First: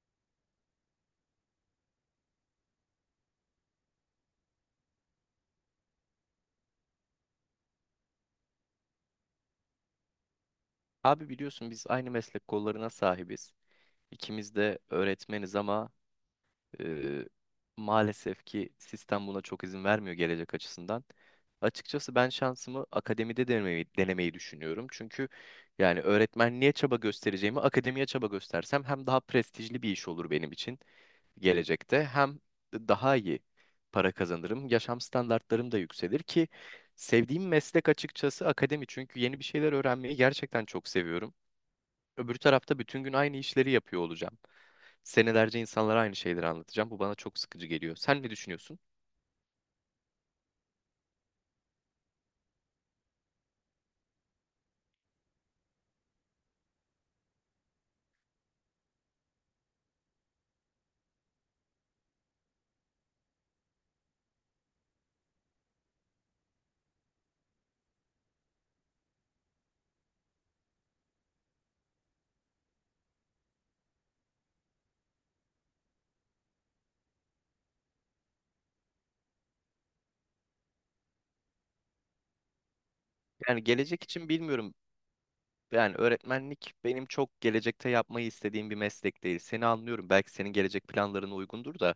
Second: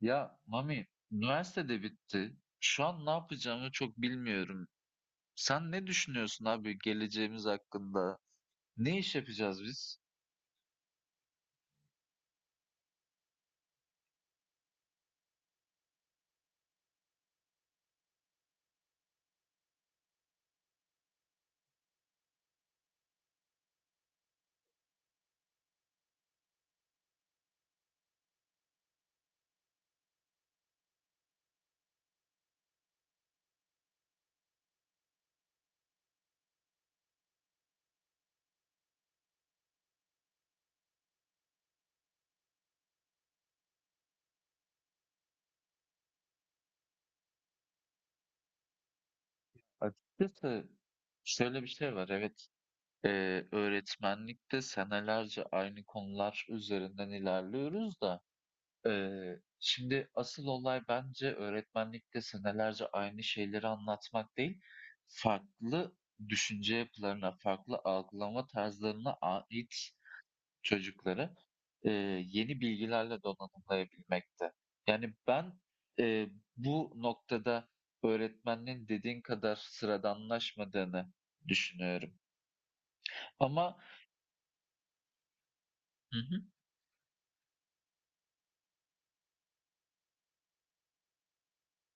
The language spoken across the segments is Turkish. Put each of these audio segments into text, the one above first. Ya Mami, üniversitede bitti. Şu an ne yapacağımı çok bilmiyorum. Sen ne düşünüyorsun abi geleceğimiz hakkında? Ne iş yapacağız biz? Abi biliyorsun biz aynı meslek kollarına sahibiz. İkimiz de öğretmeniz ama e, maalesef ki sistem buna çok izin vermiyor gelecek açısından. Açıkçası ben şansımı akademide denemeyi düşünüyorum. Çünkü yani öğretmenliğe çaba göstereceğimi akademiye çaba göstersem hem daha prestijli bir iş olur benim için gelecekte hem daha iyi para kazanırım. Yaşam standartlarım da yükselir ki sevdiğim meslek açıkçası akademi. Çünkü yeni bir şeyler öğrenmeyi gerçekten çok seviyorum. Öbür tarafta bütün gün aynı işleri yapıyor olacağım. Senelerce insanlara aynı şeyleri anlatacağım. Bu bana çok sıkıcı geliyor. Sen ne düşünüyorsun? Açıkçası şöyle bir şey var. Evet, öğretmenlikte senelerce aynı konular üzerinden ilerliyoruz da şimdi asıl olay bence öğretmenlikte senelerce aynı şeyleri anlatmak değil, farklı düşünce yapılarına, farklı algılama tarzlarına ait çocukları e, yeni bilgilerle donanımlayabilmekte. Yani ben e, bu noktada öğretmenin dediğin kadar sıradanlaşmadığını düşünüyorum. Yani Ama gelecek için bilmiyorum. Yani hı hı. öğretmenlik benim çok gelecekte yapmayı istediğim bir meslek değil. Seni anlıyorum. Belki senin gelecek planlarına uygundur da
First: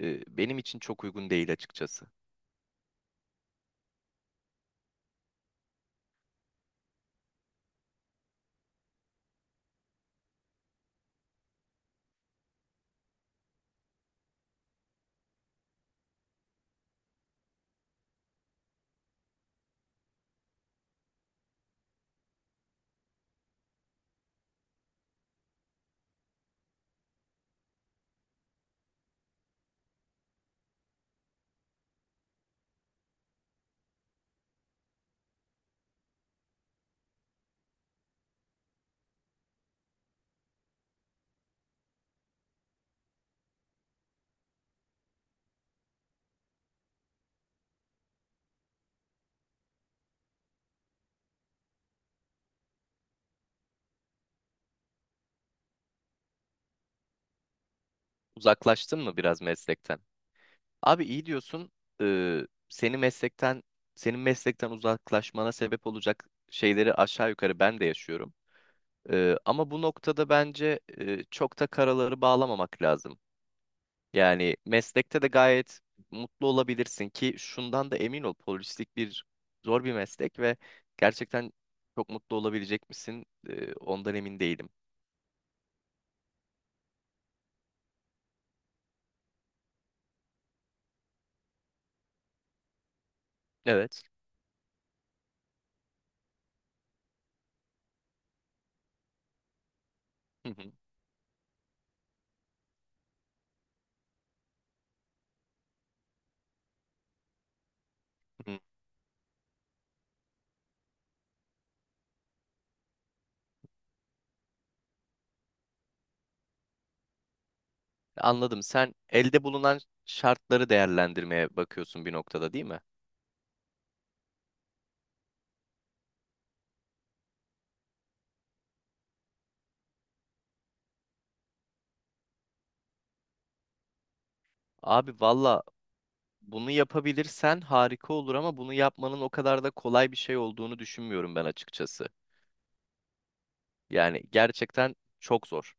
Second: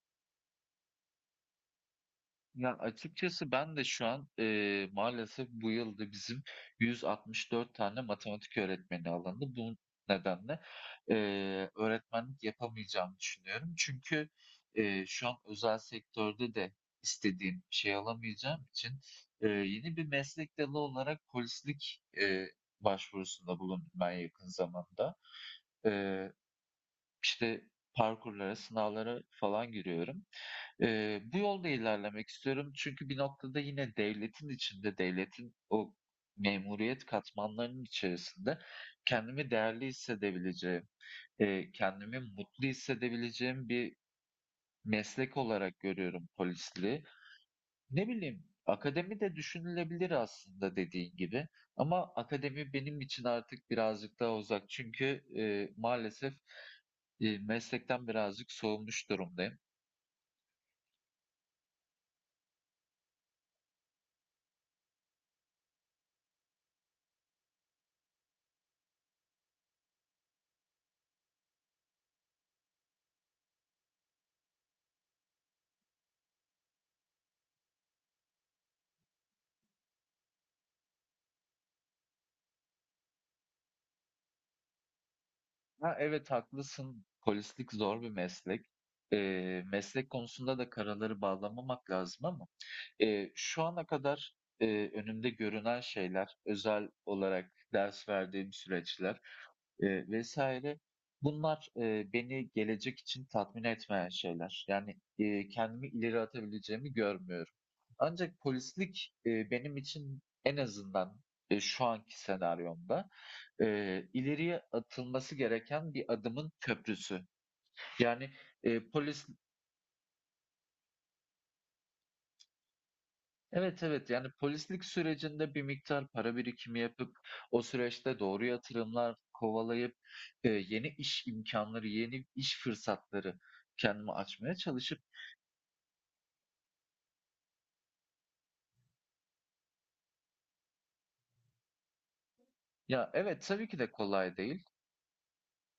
benim için çok uygun değil açıkçası. Yani açıkçası ben de şu an, maalesef bu yıl da bizim 164 tane matematik öğretmeni alındı. Bu nedenle, öğretmenlik yapamayacağımı düşünüyorum. Çünkü, şu an özel sektörde de istediğim şey alamayacağım için, yeni bir meslek dalı olarak polislik, başvurusunda bulundum ben yakın zamanda. Eee, işte parkurlara, sınavlara falan giriyorum. Bu yolda ilerlemek istiyorum çünkü bir noktada yine devletin içinde, devletin o memuriyet katmanlarının içerisinde kendimi değerli hissedebileceğim, kendimi mutlu hissedebileceğim bir meslek olarak görüyorum polisliği. Ne bileyim, akademi de düşünülebilir aslında dediğin gibi ama akademi benim için artık birazcık daha uzak çünkü maalesef meslekten birazcık Uzaklaştın soğumuş mı biraz durumdayım. meslekten? Abi iyi diyorsun. E, seni meslekten senin meslekten uzaklaşmana sebep olacak şeyleri aşağı yukarı ben de yaşıyorum. Ama bu noktada bence çok da karaları bağlamamak lazım. Yani meslekte de gayet mutlu olabilirsin ki şundan da emin ol polislik bir zor bir meslek ve gerçekten çok mutlu olabilecek misin? Ondan emin değilim. Ha, evet haklısın. Polislik zor bir meslek. Meslek konusunda da karaları bağlamamak lazım ama şu ana Evet. kadar önümde görünen şeyler, özel olarak ders verdiğim süreçler Hı hı, vesaire bunlar beni gelecek için tatmin etmeyen şeyler. Yani kendimi ileri atabileceğimi görmüyorum. Ancak hı hı. polislik benim için en azından şu anki senaryomda ileriye atılması gereken bir adımın köprüsü. Yani, Anladım. Sen polis elde bulunan şartları değerlendirmeye bakıyorsun bir noktada değil mi? Evet, evet, yani, polislik sürecinde bir miktar para birikimi yapıp o süreçte doğru yatırımlar kovalayıp, yeni iş imkanları, yeni iş fırsatları kendimi açmaya çalışıp. Abi valla bunu yapabilirsen harika olur ama bunu yapmanın o kadar da kolay bir şey olduğunu düşünmüyorum ben açıkçası. Ya, evet, tabii ki de Yani kolay değil. gerçekten çok zor.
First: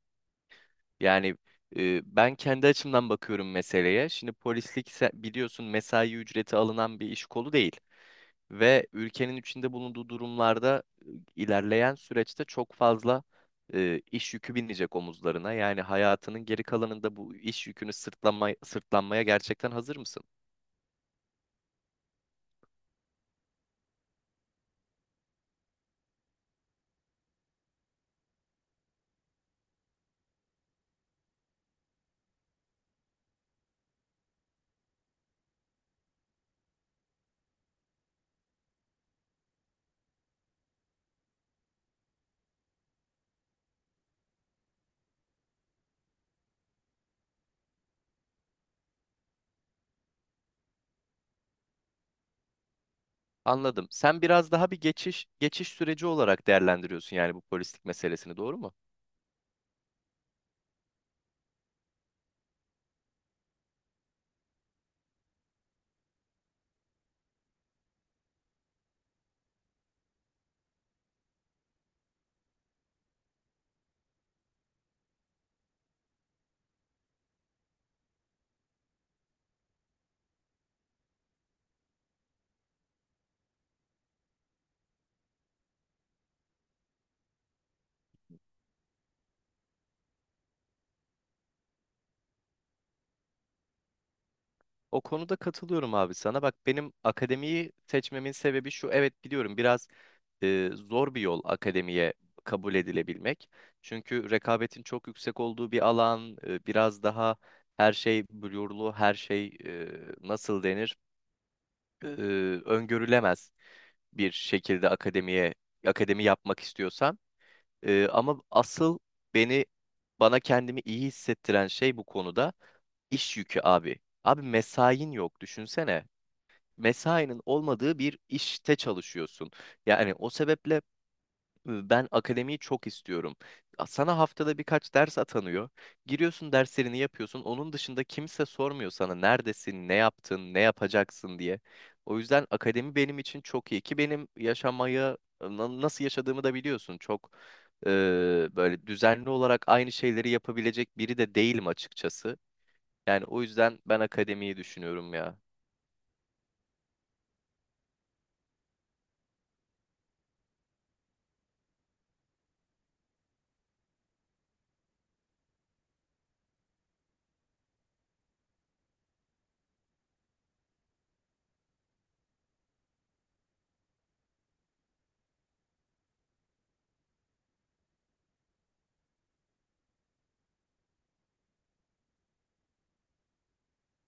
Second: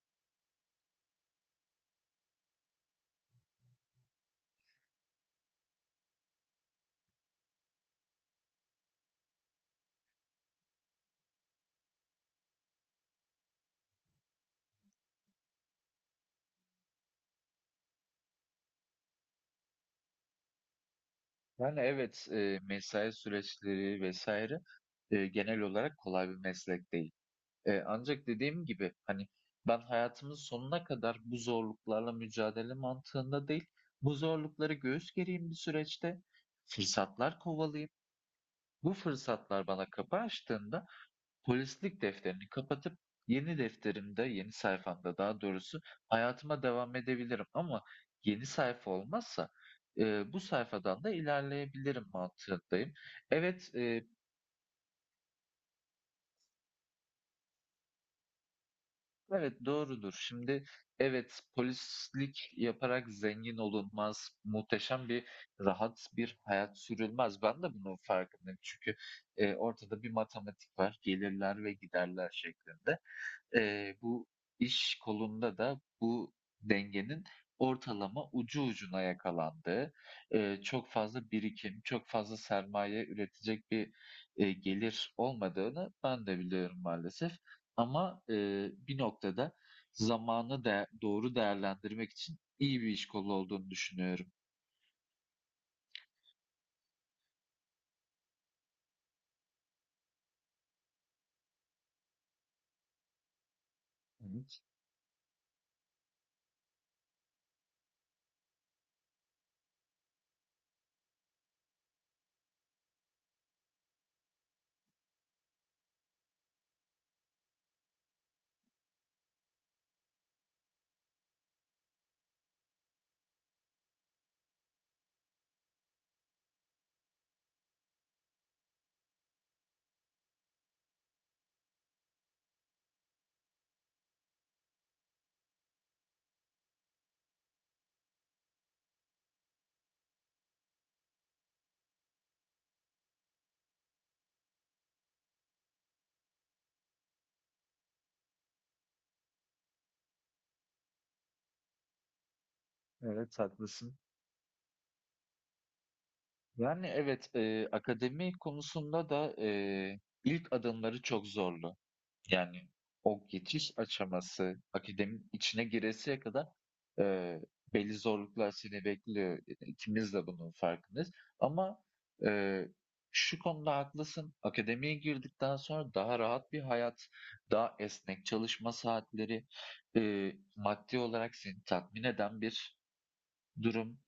Yani ben kendi açımdan bakıyorum meseleye. Şimdi biliyorsun mesai ücreti alınan bir iş kolu değil. Ve ülkenin içinde bulunduğu durumlarda ilerleyen süreçte çok fazla iş yükü binecek omuzlarına. Yani hayatının geri kalanında bu iş yükünü sırtlanmaya gerçekten hazır mısın? Yani, evet, mesai süreçleri vesaire genel olarak kolay bir meslek değil. Ancak dediğim gibi, hani, ben hayatımın sonuna kadar bu zorluklarla mücadele mantığında değil, bu zorlukları göğüs gereyim bir süreçte, fırsatlar kovalayayım. Bu fırsatlar bana kapı açtığında polislik defterini kapatıp yeni defterimde, yeni sayfamda daha doğrusu hayatıma devam edebilirim ama yeni sayfa olmazsa, bu sayfadan da ilerleyebilirim mantığındayım. Evet, Anladım. eee Sen biraz daha bir geçiş süreci olarak değerlendiriyorsun yani bu polislik meselesini, doğru mu? Evet, doğrudur. Şimdi evet, polislik yaparak zengin olunmaz, muhteşem bir, rahat bir hayat sürülmez. Ben de bunun farkındayım çünkü, ortada bir matematik var, gelirler ve giderler şeklinde bu iş kolunda da bu dengenin ortalama ucu ucuna yakalandığı, çok fazla birikim, çok fazla sermaye üretecek bir, gelir olmadığını ben de biliyorum maalesef. Ama, bir noktada zamanı da doğru değerlendirmek için iyi bir iş kolu olduğunu düşünüyorum. O konuda katılıyorum abi sana. Bak benim akademiyi seçmemin sebebi şu. Evet biliyorum biraz zor bir yol akademiye kabul edilebilmek. Çünkü Evet, rekabetin çok yüksek olduğu bir alan, biraz daha her şey blurlu, her şey nasıl denir, e, öngörülemez bir şekilde akademi yapmak istiyorsan. Ama asıl beni bana kendimi iyi hissettiren şey bu konuda iş yükü abi. Abi mesain yok düşünsene mesainin olmadığı bir işte çalışıyorsun. Yani o sebeple ben akademiyi çok istiyorum. Sana haftada birkaç ders atanıyor. Giriyorsun derslerini yapıyorsun. Onun dışında kimse sormuyor sana neredesin, ne yaptın, ne yapacaksın diye. O yüzden akademi benim için çok iyi ki benim yaşamayı nasıl yaşadığımı da biliyorsun. Çok e, böyle düzenli olarak aynı şeyleri yapabilecek biri de değilim açıkçası. Yani evet o yüzden haklısın. ben akademiyi düşünüyorum ya. Yani evet, akademi konusunda da ilk adımları çok zorlu. Yani o geçiş aşaması, akademinin içine giresiye kadar eee, belli zorluklar seni bekliyor. E, İkimiz de bunun farkındayız. Ama eee, şu konuda haklısın. Akademiye girdikten sonra daha rahat bir hayat, daha esnek çalışma saatleri, maddi olarak seni tatmin eden bir durum.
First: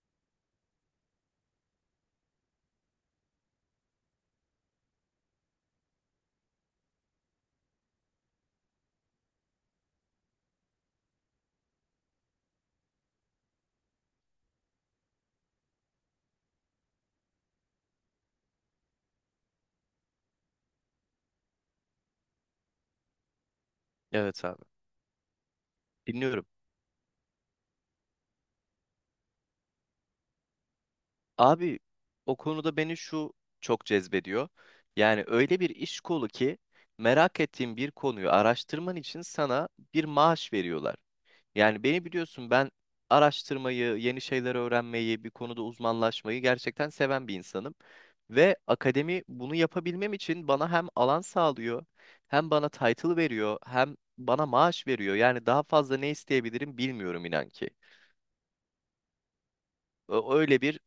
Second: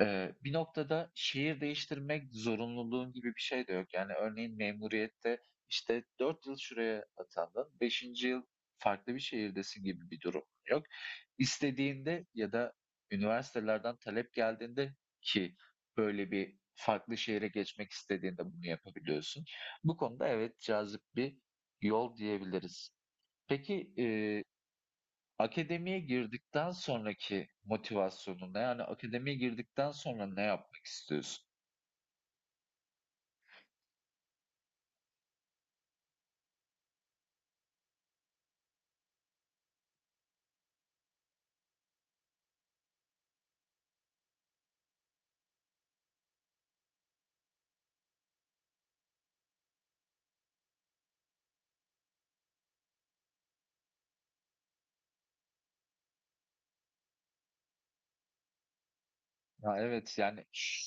Bir noktada şehir değiştirmek zorunluluğun gibi bir şey de yok. Yani örneğin memuriyette işte 4 yıl şuraya atandın, beşinci yıl farklı bir şehirdesin gibi bir durum yok. İstediğinde ya da üniversitelerden talep geldiğinde ki böyle bir farklı şehre geçmek istediğinde bunu yapabiliyorsun. Bu konuda evet cazip bir yol diyebiliriz. Peki eee Evet abi. Akademiye Dinliyorum. girdikten sonraki motivasyonun, yani akademiye girdikten sonra ne yapmak istiyorsun? Abi o konuda beni şu çok cezbediyor. Yani öyle bir iş kolu ki merak ettiğin bir konuyu araştırman için sana bir maaş veriyorlar. Yani beni biliyorsun ben araştırmayı, yeni şeyler öğrenmeyi, bir konuda uzmanlaşmayı gerçekten seven bir insanım. Ve akademi bunu yapabilmem için bana hem alan sağlıyor, hem bana title veriyor, hem bana maaş veriyor. Yani daha fazla ne isteyebilirim bilmiyorum inan ki. Ya evet Ö- yani Öyle bir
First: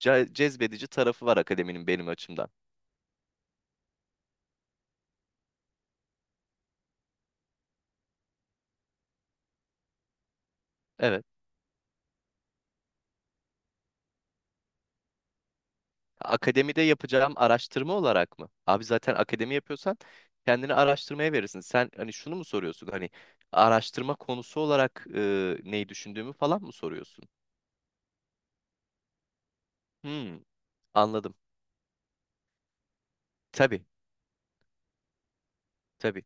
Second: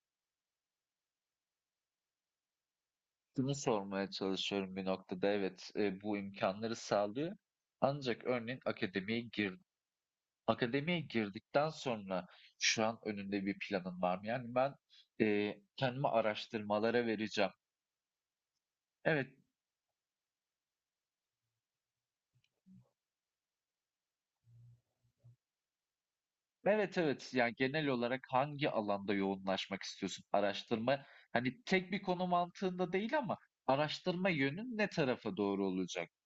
cezbedici tarafı var akademinin benim açımdan. şunu sormaya çalışıyorum bir noktada. Evet, bu imkanları sağlıyor. Ancak örneğin akademiye Evet. girdikten sonra şu an önünde bir planın var mı? Yani ben kendimi Akademide araştırmalara yapacağım vereceğim. araştırma olarak mı? Abi zaten Evet. akademi yapıyorsan kendini araştırmaya verirsin. Sen hani şunu mu soruyorsun? Hani araştırma konusu olarak neyi düşündüğümü falan mı Evet, soruyorsun? evet. Yani genel olarak hangi alanda yoğunlaşmak istiyorsun? Hmm, Araştırma, anladım. hani tek bir konu mantığında değil ama Tabii, araştırma yönün ne tarafa doğru olacak? tabii.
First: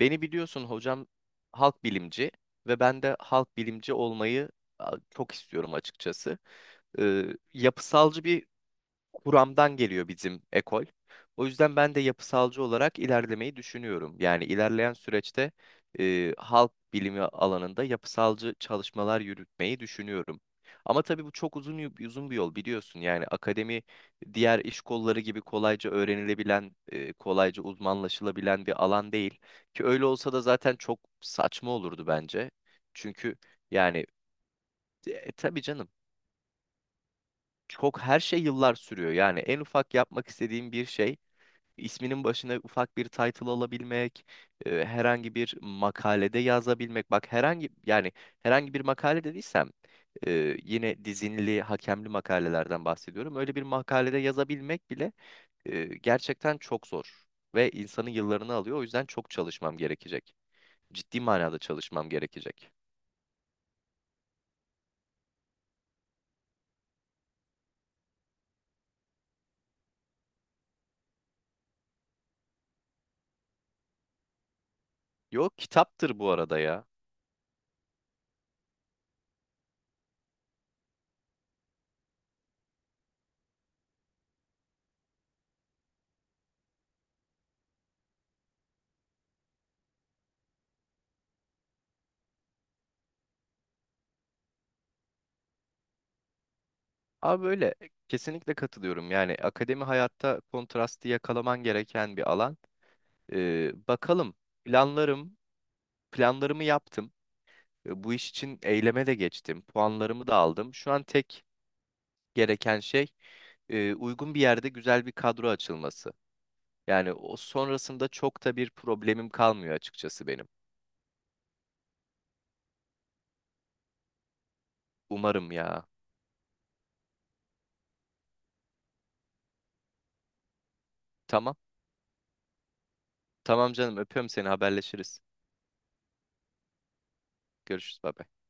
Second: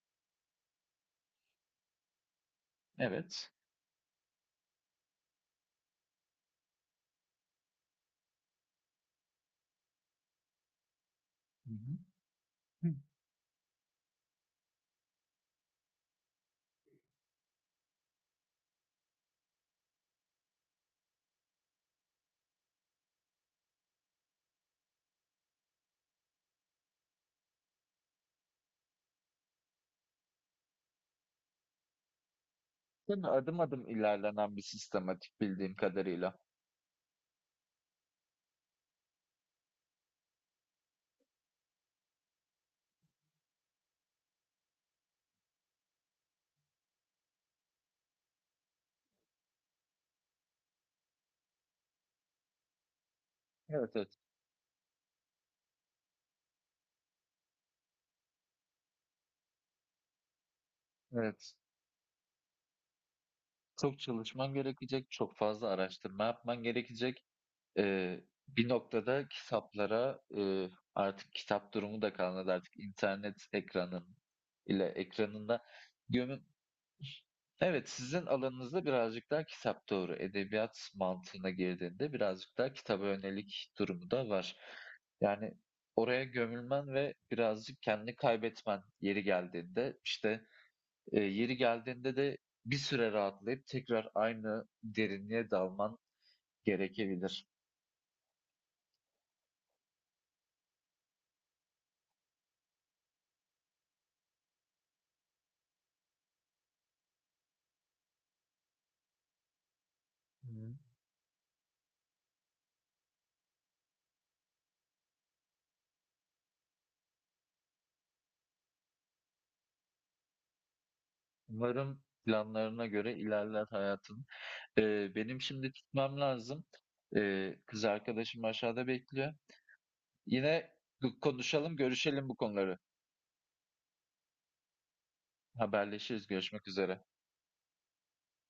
Beni biliyorsun hocam halk bilimci ve ben de Evet. halk bilimci olmayı çok istiyorum açıkçası. E, yapısalcı bir kuramdan geliyor bizim ekol. O Hı yüzden ben de hı. yapısalcı Hı. olarak ilerlemeyi düşünüyorum. Yani ilerleyen süreçte halk bilimi alanında yapısalcı çalışmalar yürütmeyi düşünüyorum. Ama tabii bu çok uzun bir yol biliyorsun. Yani akademi diğer iş kolları gibi kolayca öğrenilebilen, kolayca uzmanlaşılabilen bir alan değil. Ki öyle olsa da zaten çok saçma olurdu bence. Değil mi? Çünkü Adım adım yani ilerlenen bir sistematik tabii bildiğim canım kadarıyla. çok her şey yıllar sürüyor. Yani en ufak yapmak istediğim bir şey isminin başına ufak bir title alabilmek, herhangi bir makalede yazabilmek. Bak herhangi yani herhangi bir makale dediysem yine dizinli, hakemli makalelerden bahsediyorum. Öyle bir Evet, makalede evet. yazabilmek bile gerçekten çok zor ve insanın yıllarını alıyor. O yüzden çok çalışmam gerekecek. Ciddi Evet. manada çalışmam gerekecek. Çok çalışman gerekecek, çok fazla araştırma yapman gerekecek. Ee, bir noktada kitaplara artık kitap durumu da kalmadı, artık internet Yok ekranında kitaptır bu gömün. arada ya. Evet, sizin alanınızda birazcık daha kitap doğru. Edebiyat mantığına girdiğinde birazcık daha kitaba yönelik durumu da var. Yani oraya gömülmen ve birazcık kendini kaybetmen yeri geldiğinde işte yeri geldiğinde de bir süre rahatlayıp tekrar aynı derinliğe dalman Abi gerekebilir. böyle kesinlikle katılıyorum. Yani akademi hayatta kontrastı yakalaman gereken bir alan. Bakalım planlarım planlarımı yaptım. Bu iş için eyleme de geçtim. Puanlarımı da Hı. aldım. Şu an tek gereken şey uygun bir yerde güzel bir kadro açılması. Yani o sonrasında çok da bir problemim kalmıyor açıkçası benim. Umarım planlarına göre ilerler hayatın. E, benim Umarım şimdi ya. gitmem lazım. E, kız arkadaşım aşağıda bekliyor. Yine Tamam. konuşalım, görüşelim bu konuları. Tamam canım öpüyorum seni haberleşiriz. Haberleşiriz. Görüşmek üzere. Görüşürüz. Bye bye.